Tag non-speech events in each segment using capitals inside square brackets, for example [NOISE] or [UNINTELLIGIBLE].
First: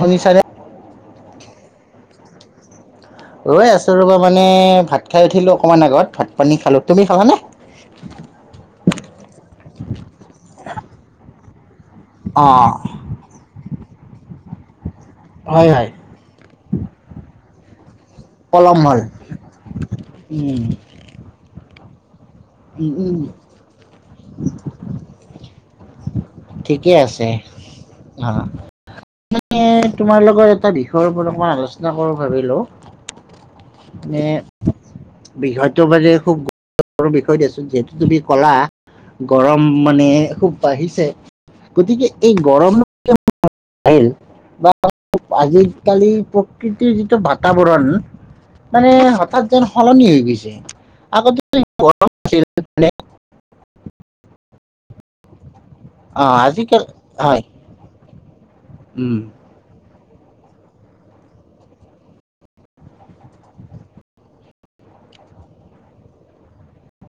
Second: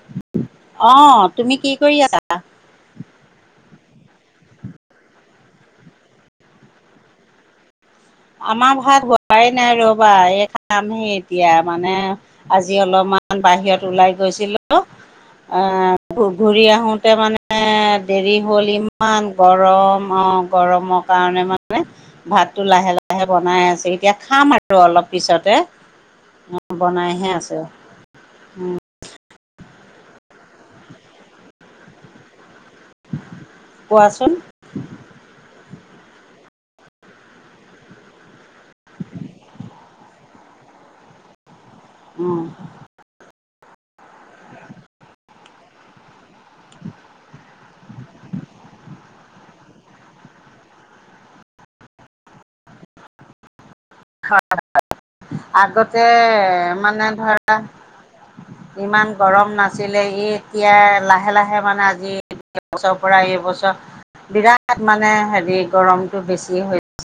শুনিছানে? অ, তুমি কি কৰি আছা? ৰৈ আছো ৰ'বা, মানে ভাত খাই উঠিলো অকমান আগত, ভাত পানী খালো। তুমি খালানে? আমাৰ ভাত হোৱাই নাই ৰ'বা। এই খামহে এতিয়া। মানে, আজি অ', অলপমান বাহিৰত ওলাই গৈছিলো হয় হয়, অহ, ঘূৰি আহোতে মানে দেৰি হ'ল, ইমান গৰম, অ, উম, গৰমৰ কাৰণে মানে ভাতটো লাহে উম, - লাহে উম, এতিয়াহে বনাই আছো। এতিয়া খাম আৰু অলপ পিছতে। ঠিকেই আছে। বনাইহে আছোঁ, অ, উম, মই তোমাৰ লগৰ এটা বিষয়ৰ ওপৰত অকমান আলোচনা কৰো ভাবিলো। কোৱাচোন [UNINTELLIGIBLE] বৃহৎ [UNINTELLIGIBLE] খুব গুৰুত্বপূৰ্ণ বিষয় বস্তু যে বুলি যে ক'লা গৰম মানে খুওব বাঢ়িছে। গতিকে এই উম। গৰম [UNINTELLIGIBLE] আজি কালি প্ৰকৃতিৰ যিটো বাতাবৰণ মানে হঠাৎ যেন সলনি হৈ গৈছে। আগতে [UNINTELLIGIBLE] [INAUDIBLE] [UNINTELLIGIBLE] আগতে অ' আজিকালি মানে হয় ধৰা, ইমান উম, গৰম নাছিল। এই এতিয়া লাহে - লাহে মানে আজি সেইবছৰৰ পৰা এইবছৰ বিৰাট মানে হেৰি গৰমটো বেছি হৈছে।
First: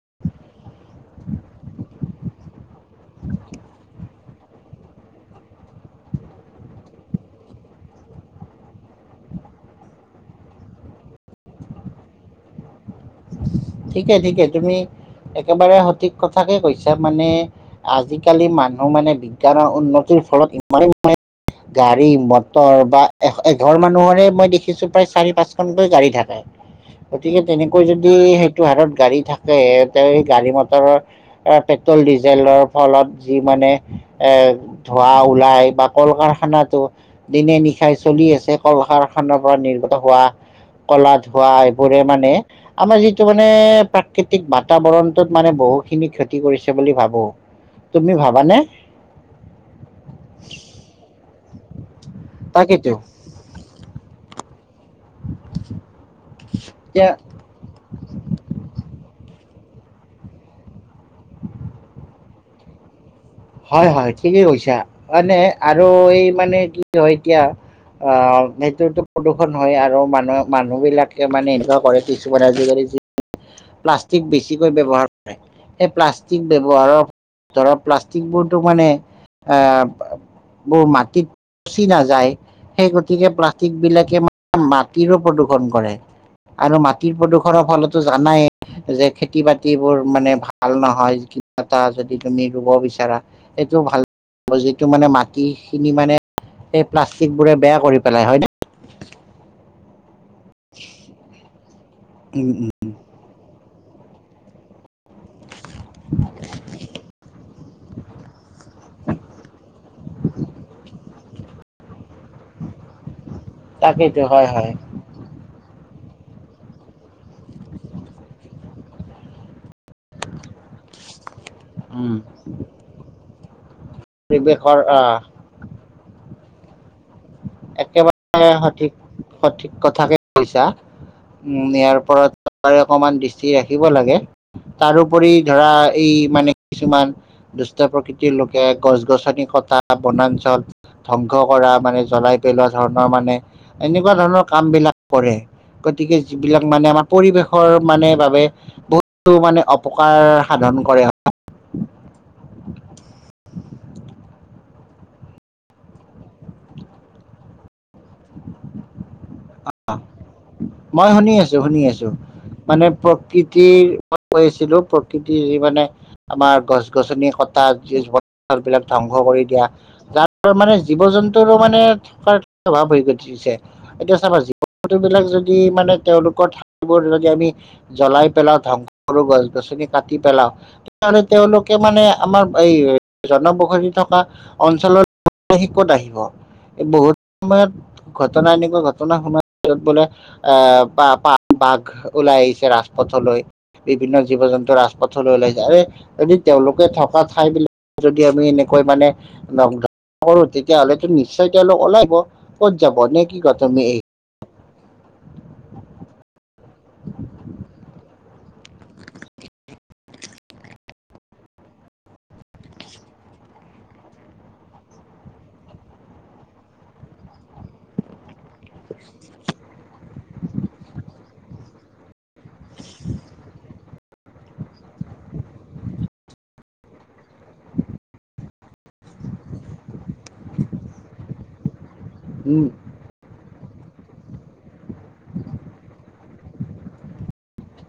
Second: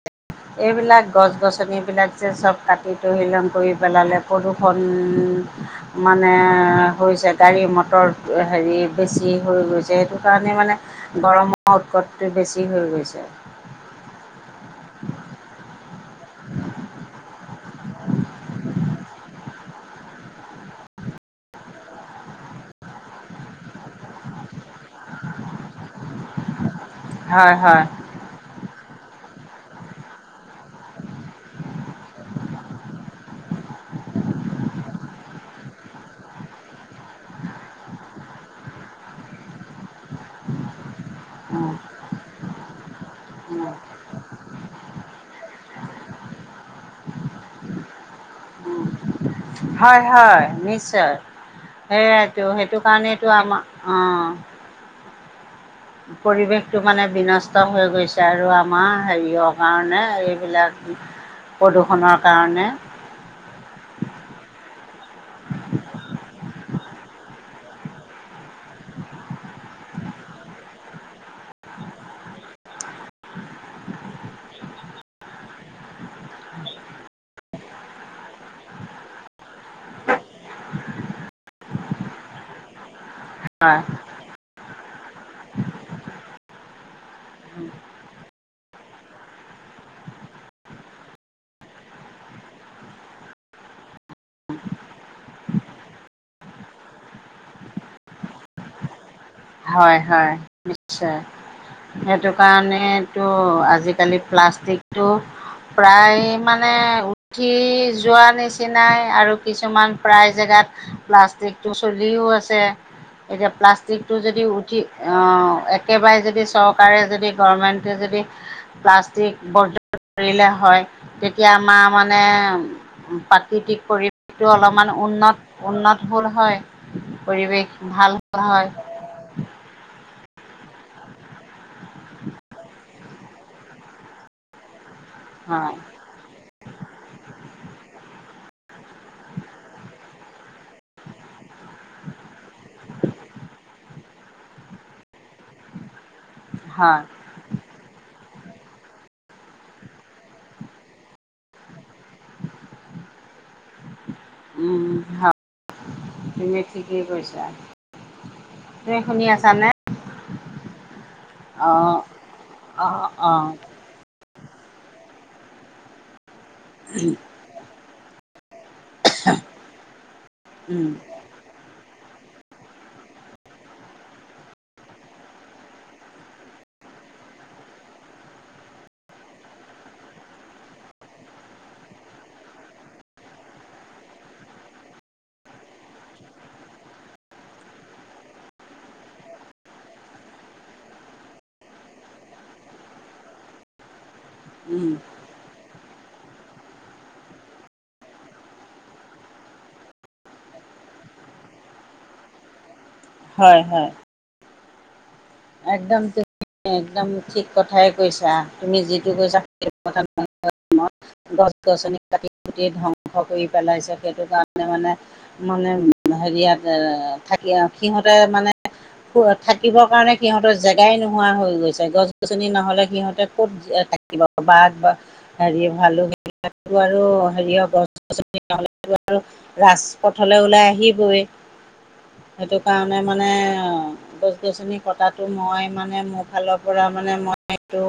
এইবিলাক গছ-গছনিবিলাক যে সব কাটি তহিলং কৰি পেলাল। প্ৰদূষণ মানে হৈছে, গাড়ী-মটৰ হেৰি বেছি হৈ গৈছে। সেইটো কাৰণে মানে গৰমৰ উৎকটটো বেছি হৈ গৈছে। ঠিকে- ঠিকে, তুমি একেবাৰে সঠিক কথাকে কৈছা। মানে আজি কালি মানুহ মানে বিজ্ঞানৰ উন্নতিৰ ফলত ইমানেই মানে গাড়ী মটৰ বা এ এঘৰ মানুহৰে মই দেখিছো, প্ৰায় চাৰি পাচখনকৈ গাড়ী থাকে। গতিকে হয় তেনেকৈ হয় যদি সেইটো হাৰত গাড়ী থাকে, তে গাড়ী মটৰৰ পেট্ৰল-ডিজেলৰ ফলত যি মানে এহ, ধোৱা ওলাই বা কল-কাৰখানাতো দিনে নিশাই চলি আছে। কল কাৰখানাৰ পৰা নিৰ্গত হোৱা ক'লা ধোঁৱা, এইবোৰে মানে আমাৰ যিটো মানে প্ৰাকৃতিক বাতাবৰণ মানে বহুখিনি ক্ষতি কৰিছে বুলি ভাবো, তুমি ভাবানে? হয়-হয়, নিশ্চয়। সেইয়াতো, সেইটো তাকেতো কাৰণেতো আমাৰ অ'। পৰিৱেশটো মানে এতিয়া বিনষ্ট হৈ গৈছে আৰু আমাৰ হেৰিয় কাৰণে এইবিলাক প্ৰদূষণৰ কাৰণে। হয়, হয়, ঠিকেই কৈছা। [UNINTELLIGIBLE] আৰু এই মানে কি হয় এতিয়া অ', সেইটোতো প্ৰদূষণ হয় আৰু মানুহ মানুহবিলাকে মানে এনেকুৱা কৰে কিছুমান আজি-কালি প্লাষ্টিক বেছিকৈ ব্যৱহাৰ কৰে সেই প্লাষ্টিক ব্যৱহাৰক ধৰক প্লাষ্ট একদম মানে আহ বো মাটিত পচি নাযায় সেই গতিকে প্লাষ্টিক হয় বিলাকে মা মাটিৰো প্ৰদূষণ কৰে আৰু মা টি প্ৰদূৰণৰ ফলতো জানায়ে। যে খেতি বাতিবোৰ মানে ভাল নহয় কিবা এটা যদি তুমি ৰুব বিচ ৰা সেইটো ভাল যিটো মানে মাটি খিনি মানে এই প্লাষ্টিক বোৰে বেয়া কৰি পেলাই হয় নে। হয়- হয় নিশ্চয় সেইটো উম উম কাৰণেতো আজি আজিকালি প্লাষ্টিকটো প্ৰায় মানে উঠি যোৱা নিচিনাই আৰু কিছুমান প্ৰায় জেগাত লাষ্ট টিকটো চলিও আছে এতিয়া প্লাষ্টিকটো তাকেইতো যদি হয় হয় উঠি অ একেবাৰে যদি চৰকাৰে যদি গভৰ্মেণ্টে যদি প্লাষ্টিক বৰ্জ কৰিলে হয় তেতিয়া আমাৰ উম মানে প্ৰাকৃতিক পৰিৱেশটো পৰিৱেশৰ অলপমান আহ উন্নত- উন্নত হ'ল হয় পৰিৱেশ ভাল হ'ল হয়। ঠিক সঠিক কথাকে কৈছা উম ইয়াৰ ওপৰত চৰকাৰে অকমান দৃষ্টি ৰাখিব লাগে। তাৰোপৰি ধৰা হয় এই মানে কিছুমান দুষ্ট প্ৰকৃতি ৰ লোকে গছ গছনি কটা বনাঞ্চল ধ্বংস কৰা মানে জ্বলাই [UNINTELLIGIBLE] ধৰণৰ মানে এনেকুৱা ধৰণৰ কাম বিলাক কৰে গতিকে যিবিলাক মানে হয় আমাৰ পৰিৱেশৰ মানে বাবে বহুতো মানে অপকাৰ সাধন কৰে। উম, হয় তুমি ঠিকে কৈছা। তুমি শুনি আছানে। অ'। মই শুনি অ আছো-শুনি আছো মানে অ অ প্ৰকৃতিৰ মই কৈ আছিলো প্ৰ কৃতি মানে আমাৰ গছ গছনি কটা যি [UNINTELLIGIBLE] বিলাক ধ্বংস কৰি দিয়া যাৰ মানে উম জীৱ জন্তুৰো মানে থকাৰ প্ৰভাৱ হৈ গৈছে এতিয়া চাবা জীৱ জন্তু বিলাক য যদি মানে তেওঁলোকৰ ঠাই বোৰ যদি আমি জ্বলাই পেলাও ধ্বংস কৰো গছ গছনি কাটি পেলাও তেতিয়াহ'লে তেওঁলোকে মানে আমাৰ এই জনবসতি থকা অঞ্চলত নাহি ক'ত আহিব। বহুত সময়ত ঘটনা এনেকুৱা ঘটনা শুনাৰ পিছত বোলে আ বা পা বাঘ ওলাই আহিছে ৰাজপথলৈ। বিভিন্ন জীৱ- জন্তুৰ উম ৰাজপথলৈ ওলাই যায় আৰু যদি তেওঁলোকে থকা ঠাই বিলাক যদি আমি এনেকৈ মানে [UNINTELLIGIBLE] কৰো তেতিয়াহ'লে নিশ্চয় তেওঁলোক ওলাই আহিব ক'ত যাব নেকি কয় হয় [UNINTELLIGIBLE] হয় এই। একদম [UNINTELLIGIBLE] একদম ঠিক কথাই কৈছা। তুমি যিটো কৈছা সেইটো কথা [UNINTELLIGIBLE] [UNINTELLIGIBLE] গছ-গছনি কাটি কুটি ধ্বংস কৰি পেলাইছে সেইটো কাৰণে মানে- মানে হেৰিয়াত এ থাকে সিহঁতে মানে পুৱাত থাকিবৰ কাৰণে সিহঁতৰ জেগাই নোহোৱা হৈ গৈছে গছ গছনি নহ'লে সিহঁতে ক'ত এ থাকিব বাঘ বা হেৰি ভালুক সেইবিলাক আৰু হেৰিয়ে হব গছ গছনিলে নহলে আৰু ৰাজ পথলৈ ওলাই আহিবই [UNINTELLIGIBLE] সেইটো কাৰণে মানে গছ গছনি কটাটো মই মানে মোৰ ফালৰ পৰা মানে মই এইটো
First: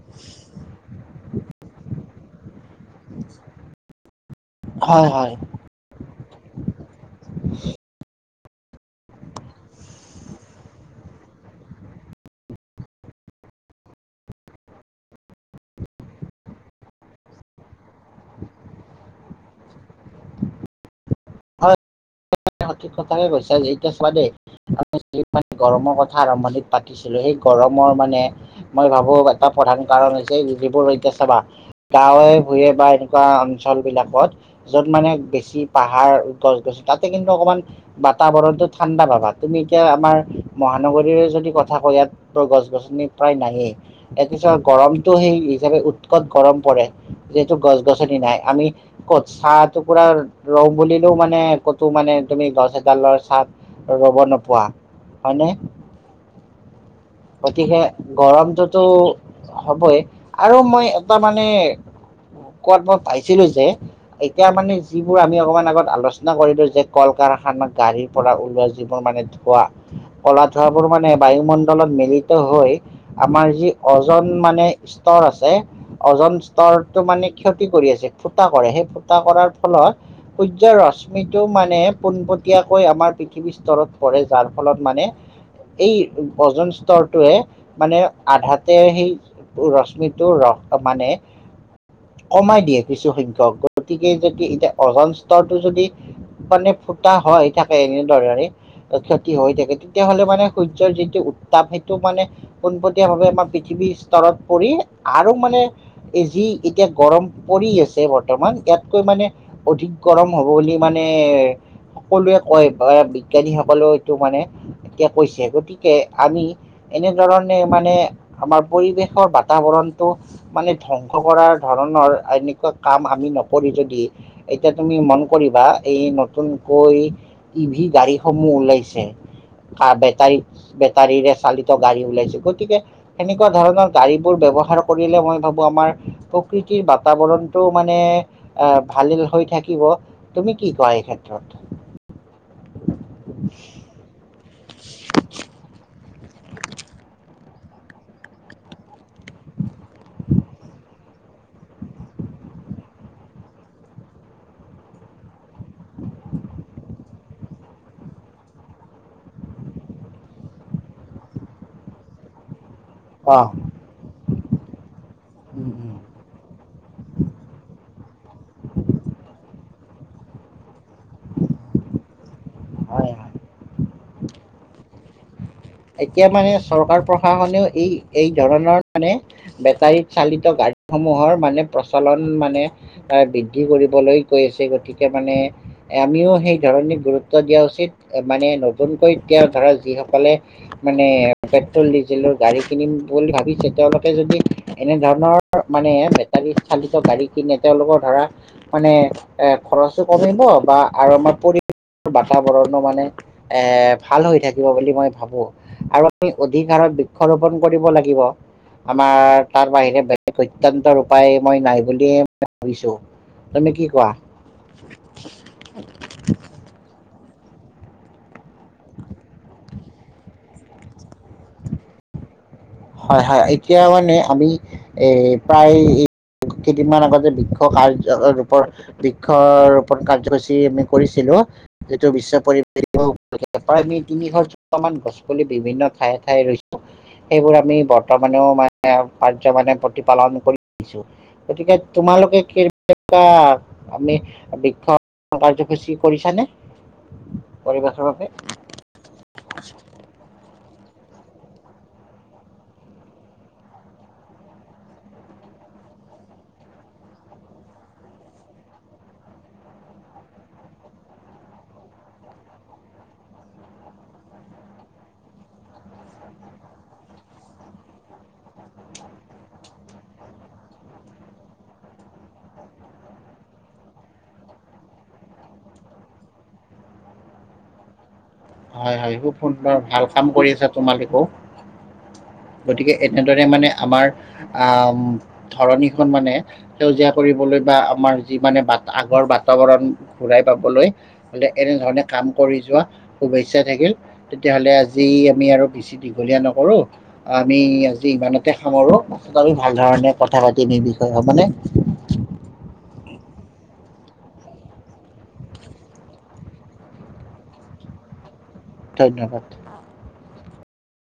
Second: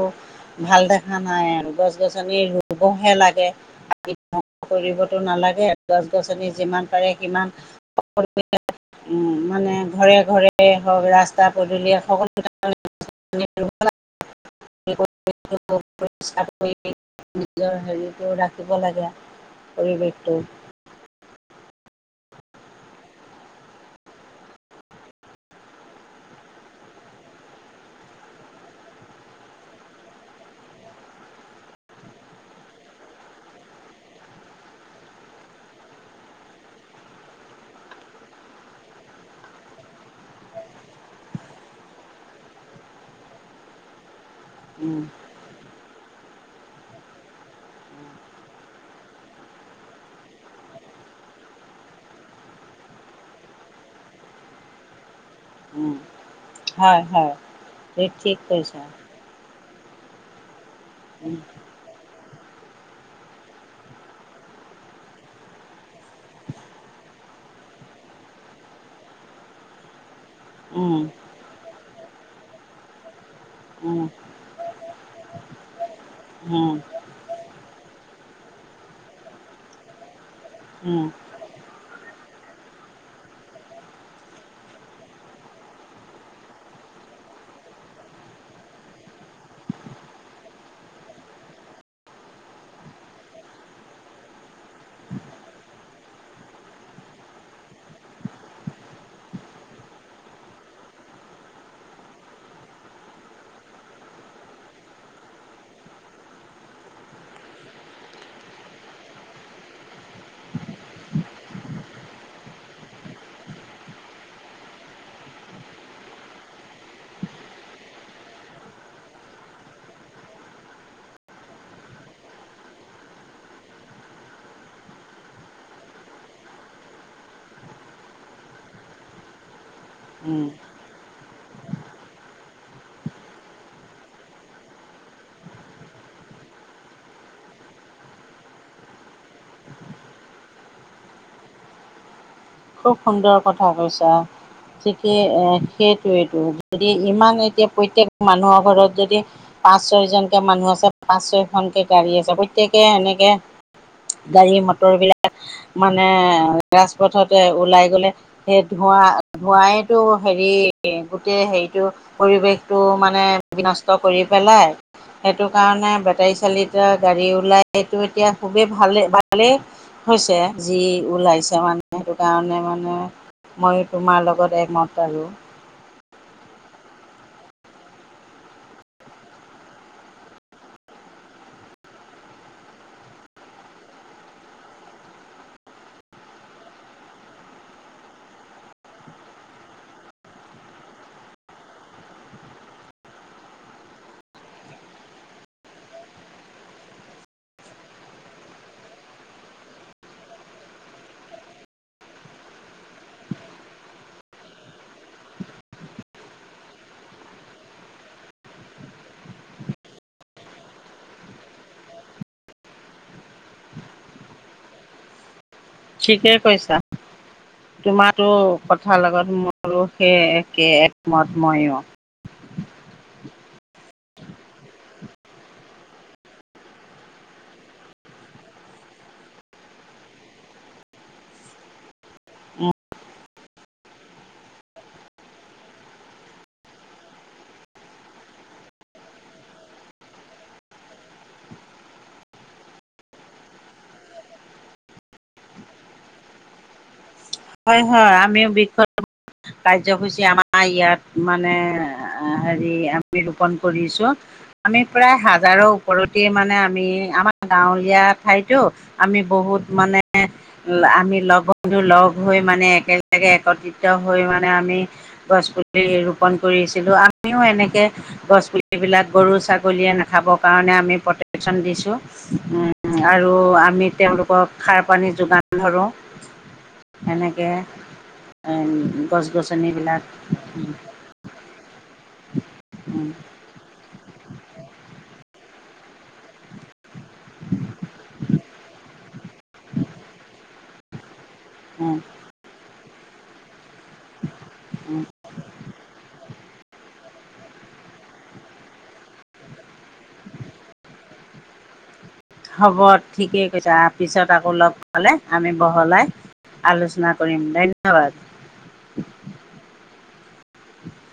ভাল দেখা নাই আৰু গছ গছ গছনি ৰুবহে লাগে কাটি ধংস হয় কৰিবতো হয় নালাগে গছ গছনি যিমান পাৰে সিমান উম মানে ঘৰে ঘৰে হওক ৰাস্তাত পদুলিয়েই সকলো [UNINTELLIGIBLE] [UNINTELLIGIBLE] নিজৰ হেৰিটো ৰাখিব লাগে পৰিৱেশটো হয় সঠিক কথাকে কৈছো যেতিয়া চোৱা দেই আমি গৰমৰ কথা আৰম্ভণিত পাতিছিলো এ সেই গৰমৰ মানে মই ভাবো এটা প্ৰধান কাৰণ হৈছে যিবোৰ এতিয়া চাবা গাঁৱে ভূঞে বা এনেকুৱা অঞ্চল বিলাকত য'ত মানে বেছি পাহাৰ গছ গছন তাত কিন্তু অকমান বাতাবৰণ টো ঠাণ্ডা পাবা তুমি এতিয়া আমাৰ মহানগৰীৰে যদি কথা কৈ গছ গছনি প্ৰায় নায়েই এক হিচাপে উম গৰমটো সেই হিচাপে উৎকট গৰম পৰে যিহেতু গছ গছনি নাই আমি কত চাহ টুকুৰা ৰওঁ বুলিলেও মানে ক'তো মানে তুমি গছ এডালৰ ছা ত ৰ'ব নোপোৱা হয় নে উম হয় হয় গতিকে এই ঠিক কৈছা গৰমটোতো হ'বই আৰু মই এটা উম মানে কত বা পাইছিলো যে এতিয়া মানে যিবোৰ আমি অকমান আগত আলোচনা চনা কৰিলো যে কল কাৰখানা গাড়ীৰ পৰা ওলোৱা যিবোৰ মানে ধোঁৱা কলা ধোঁৱাবোৰ উম মানে বায়ুমণ্ডলত মিলিত হৈ আমাৰ যি উম অজন মানে স্তৰ আছে অজন উম উম স্তৰটো মানে ক্ষতি কৰি আছে ফুটা কৰে সেই ফুটা কৰাৰ ফলত সূৰ্যৰ ৰশ শ্মিটো মানে পোনপটীয়াকৈ আমাৰ পৃথিৱীৰ স্তৰত পৰে যাৰ ফলত মানে এই অজন স্তৰটোৱে মানে আধাতে সেই ৰশ্মিটো ৰ মানে কমাই দিয়ে কিছুসংখ্যক গতিকে যদি এতিয়া অজান স্তৰটো যদি মানে ফুটা হৈ থাকে এনেধৰণৰে ক্ষতি হৈ থাকে তেতিয়াহ'লে মানে সূৰ্যৰ যিটো উত ত সেইটো মানে পোনপটীয়া ভাৱে আমাৰ পৃথিৱীৰ স্তৰত পৰি আৰু মানে যি এতিয়া গৰম পৰি আছে বৰ্তমান ইয়াতকৈ মানে অধিক গৰম হ'ব বুলি মানে মানে সকলোৱে কয় বা বিজ্ঞানীসকলেও এইটো মানে এতিয়া কৈছে গতিকে আমি এনেধৰণে মানে আমাৰ পৰিৱেশৰ বাতাবৰণ টো মানে ধ্বংস কৰা ধৰণৰ এনেকুৱা কাম আমি নকৰি যদি এতিয়া তুমি মন কৰিবা এই নতুনকৈ টিভি গাড়ীসমূহ ওলাইছে বেটাৰী উম বেটাৰীৰে চালিত গাড়ী ওলাইছে গতিকে সেনেকুৱা ধৰণৰ গাড়ী বোৰ বে ব্যৱহাৰ কৰিলে মই ভাবো আমাৰ প্ৰকৃতিৰ বাতাবৰণটো মানে আ ভাল হৈ থাকিব তুমি কি কোৱা এই ক্ষেত্ৰত খুব সুন্দৰ কথা কৈছা ঠিকেই সেইটোৱেইটো যদি ইমান এতিয়া প্ৰত্যেক মানুহৰ ঘৰত যদি পাঁচ ছয় জনকে মানুহ আছে পাঁচ ছয়খনকে গাড়ী আছে প্ৰত্যেকে এনেকে গাড়ী মটৰ বিলাক মানে ৰাজপথত ওলাই গ'লে সেই ধোঁৱা ধোঁৱাইতো হেৰি গোটেই হেৰিটো পৰিৱেশ টো মানে অ বিনষ্ট কৰি পেলাই সেইটো কাৰণে বেটাৰী চালিত গাড়ী ওলাইটো এতিয়া খুবেই ভালেই ভালেই হৈছে যি ওলাইছে মানে সেইটো কাৰণে মানে হয় হয় মইও তোমাৰ লগত একমত আৰু এতিয়া মানে চৰকাৰ প্ৰশাসনেও এই এই ধৰণৰ মানে বেটাৰী চালিত গাড়ী সমূহৰ মানে প্ৰচলন মানে এ বৃদ্ধি কৰিবলৈ গৈ আছে গতিকে মানে আমিও সেই ধৰণী গুৰুত্ব দিয়া উচিত মানে নতুনকৈ এতিয়া ধৰা যিসকলে মানে পেট্ৰল, ডিজেলৰ গাড়ী কিনিম বুলি ভাবিছে, তেওঁলোকে যদি এনে ধৰণৰ মানে বেটাৰী চালিত গাড়ী কিনে তেওঁলোকৰ ধৰা মানে এ খৰচো কমিব বা আৰু আমাৰ পৰিৱেশৰ বাতাবৰণো মানে এ ভাল হৈ থাকিব বুলি মই ভাবো আৰু আমি অধিক হাৰত বৃক্ষৰোপন কৰিব লাগিব আমাৰ তাৰ বাহিৰে বেলেগ অত্য়ন্তৰ উপায় মই নাই বুলিয়ে ম ভাবিছোঁ। তুমি কি কোৱা? ঠিকেই কৈছা। তোমাৰো কথাৰ লগত মোৰো সেই একে একমত, ময়ো [INAUDIBLE] হয়, হয় এতিয়া মানে আমিও এ প্ৰায় কেইদিনমান আগতে, বৃক্ষ কাৰ ৰপ বৃক্ষ ৰূপণ কাৰ্যসূচী আমি কৰিছিলো যিটো বিশ্ব পৰিৱেশৰ, প্ৰায় আমি তিনিশ মান গছ পুলি বিভিন্ন ঠায়ে - ঠায়ে ৰুইছো। সেইবোৰ আমি বৰ্তমানেও মানে, মানে প্ৰতিপালন কৰিছো, গতিকে তোমালোক আমি বৃক্ষ কাৰ্যসূচী কৰিছানে? হয়, পৰিৱেশৰ হয় বাবে আমিও, বৃক্ষ কাৰ্যসূচী আমাৰ ইয়াত মানে, হেৰি আমি ৰোপন কৰিছো। আমি প্ৰায় হাজাৰৰ ওপৰত গোটেই মানে আমি আমাৰ গাঁৱলীয়া ঠাইটো। আমি বহুত মানে আমি লগ বন্ধু লগ হৈ মানে একেলগে একত্ৰিত, হৈ মানে আমি গছ পুলি ৰোপন কৰিছিলোঁ আমিও এনেকৈ গছপুলিবিলাক গৰু ছাগলীয়ে নাখাবৰ কাৰণে আমি প্ৰটেক্যচন দিছোঁ। আৰু আমি তেওঁলোকক সাৰ পানী যোগান ধৰোঁ [INAUDIBLE] এনেকে হয়, হয় গছ খুব সুন্দৰ, গছনিবিলাক। ভাল কাম কৰি আছা তোমালোকো গতিকে, উম এনেদৰে মানে আমাৰ আহ ধৰণীখন মানে সেউজীয়া কৰিবলৈ বা আমাৰ। যি মানে বা আগৰ বাতাবৰণ ঘূৰাই পাবলৈ হলে উম, এনেধৰণে কাম কৰি যোৱা, শুভেচ্ছা থাকিল, তেতিয়াহ'লে উম, আজি আমি আৰু বেছি দীঘলীয়া ন কৰো আমি আজি ইমানতে সামৰো, আমি ভাল ধৰণে কথা পাতিম এই বিষয়ে হবনে। [INAUDIBLE] হ'ব ঠিকেই কৈছা, পিছত আকৌ লগ পালে আমি বহলাই আলোচনা কৰিম ধন্যবাদ। ধন্যবাদ। [INAUDIBLE]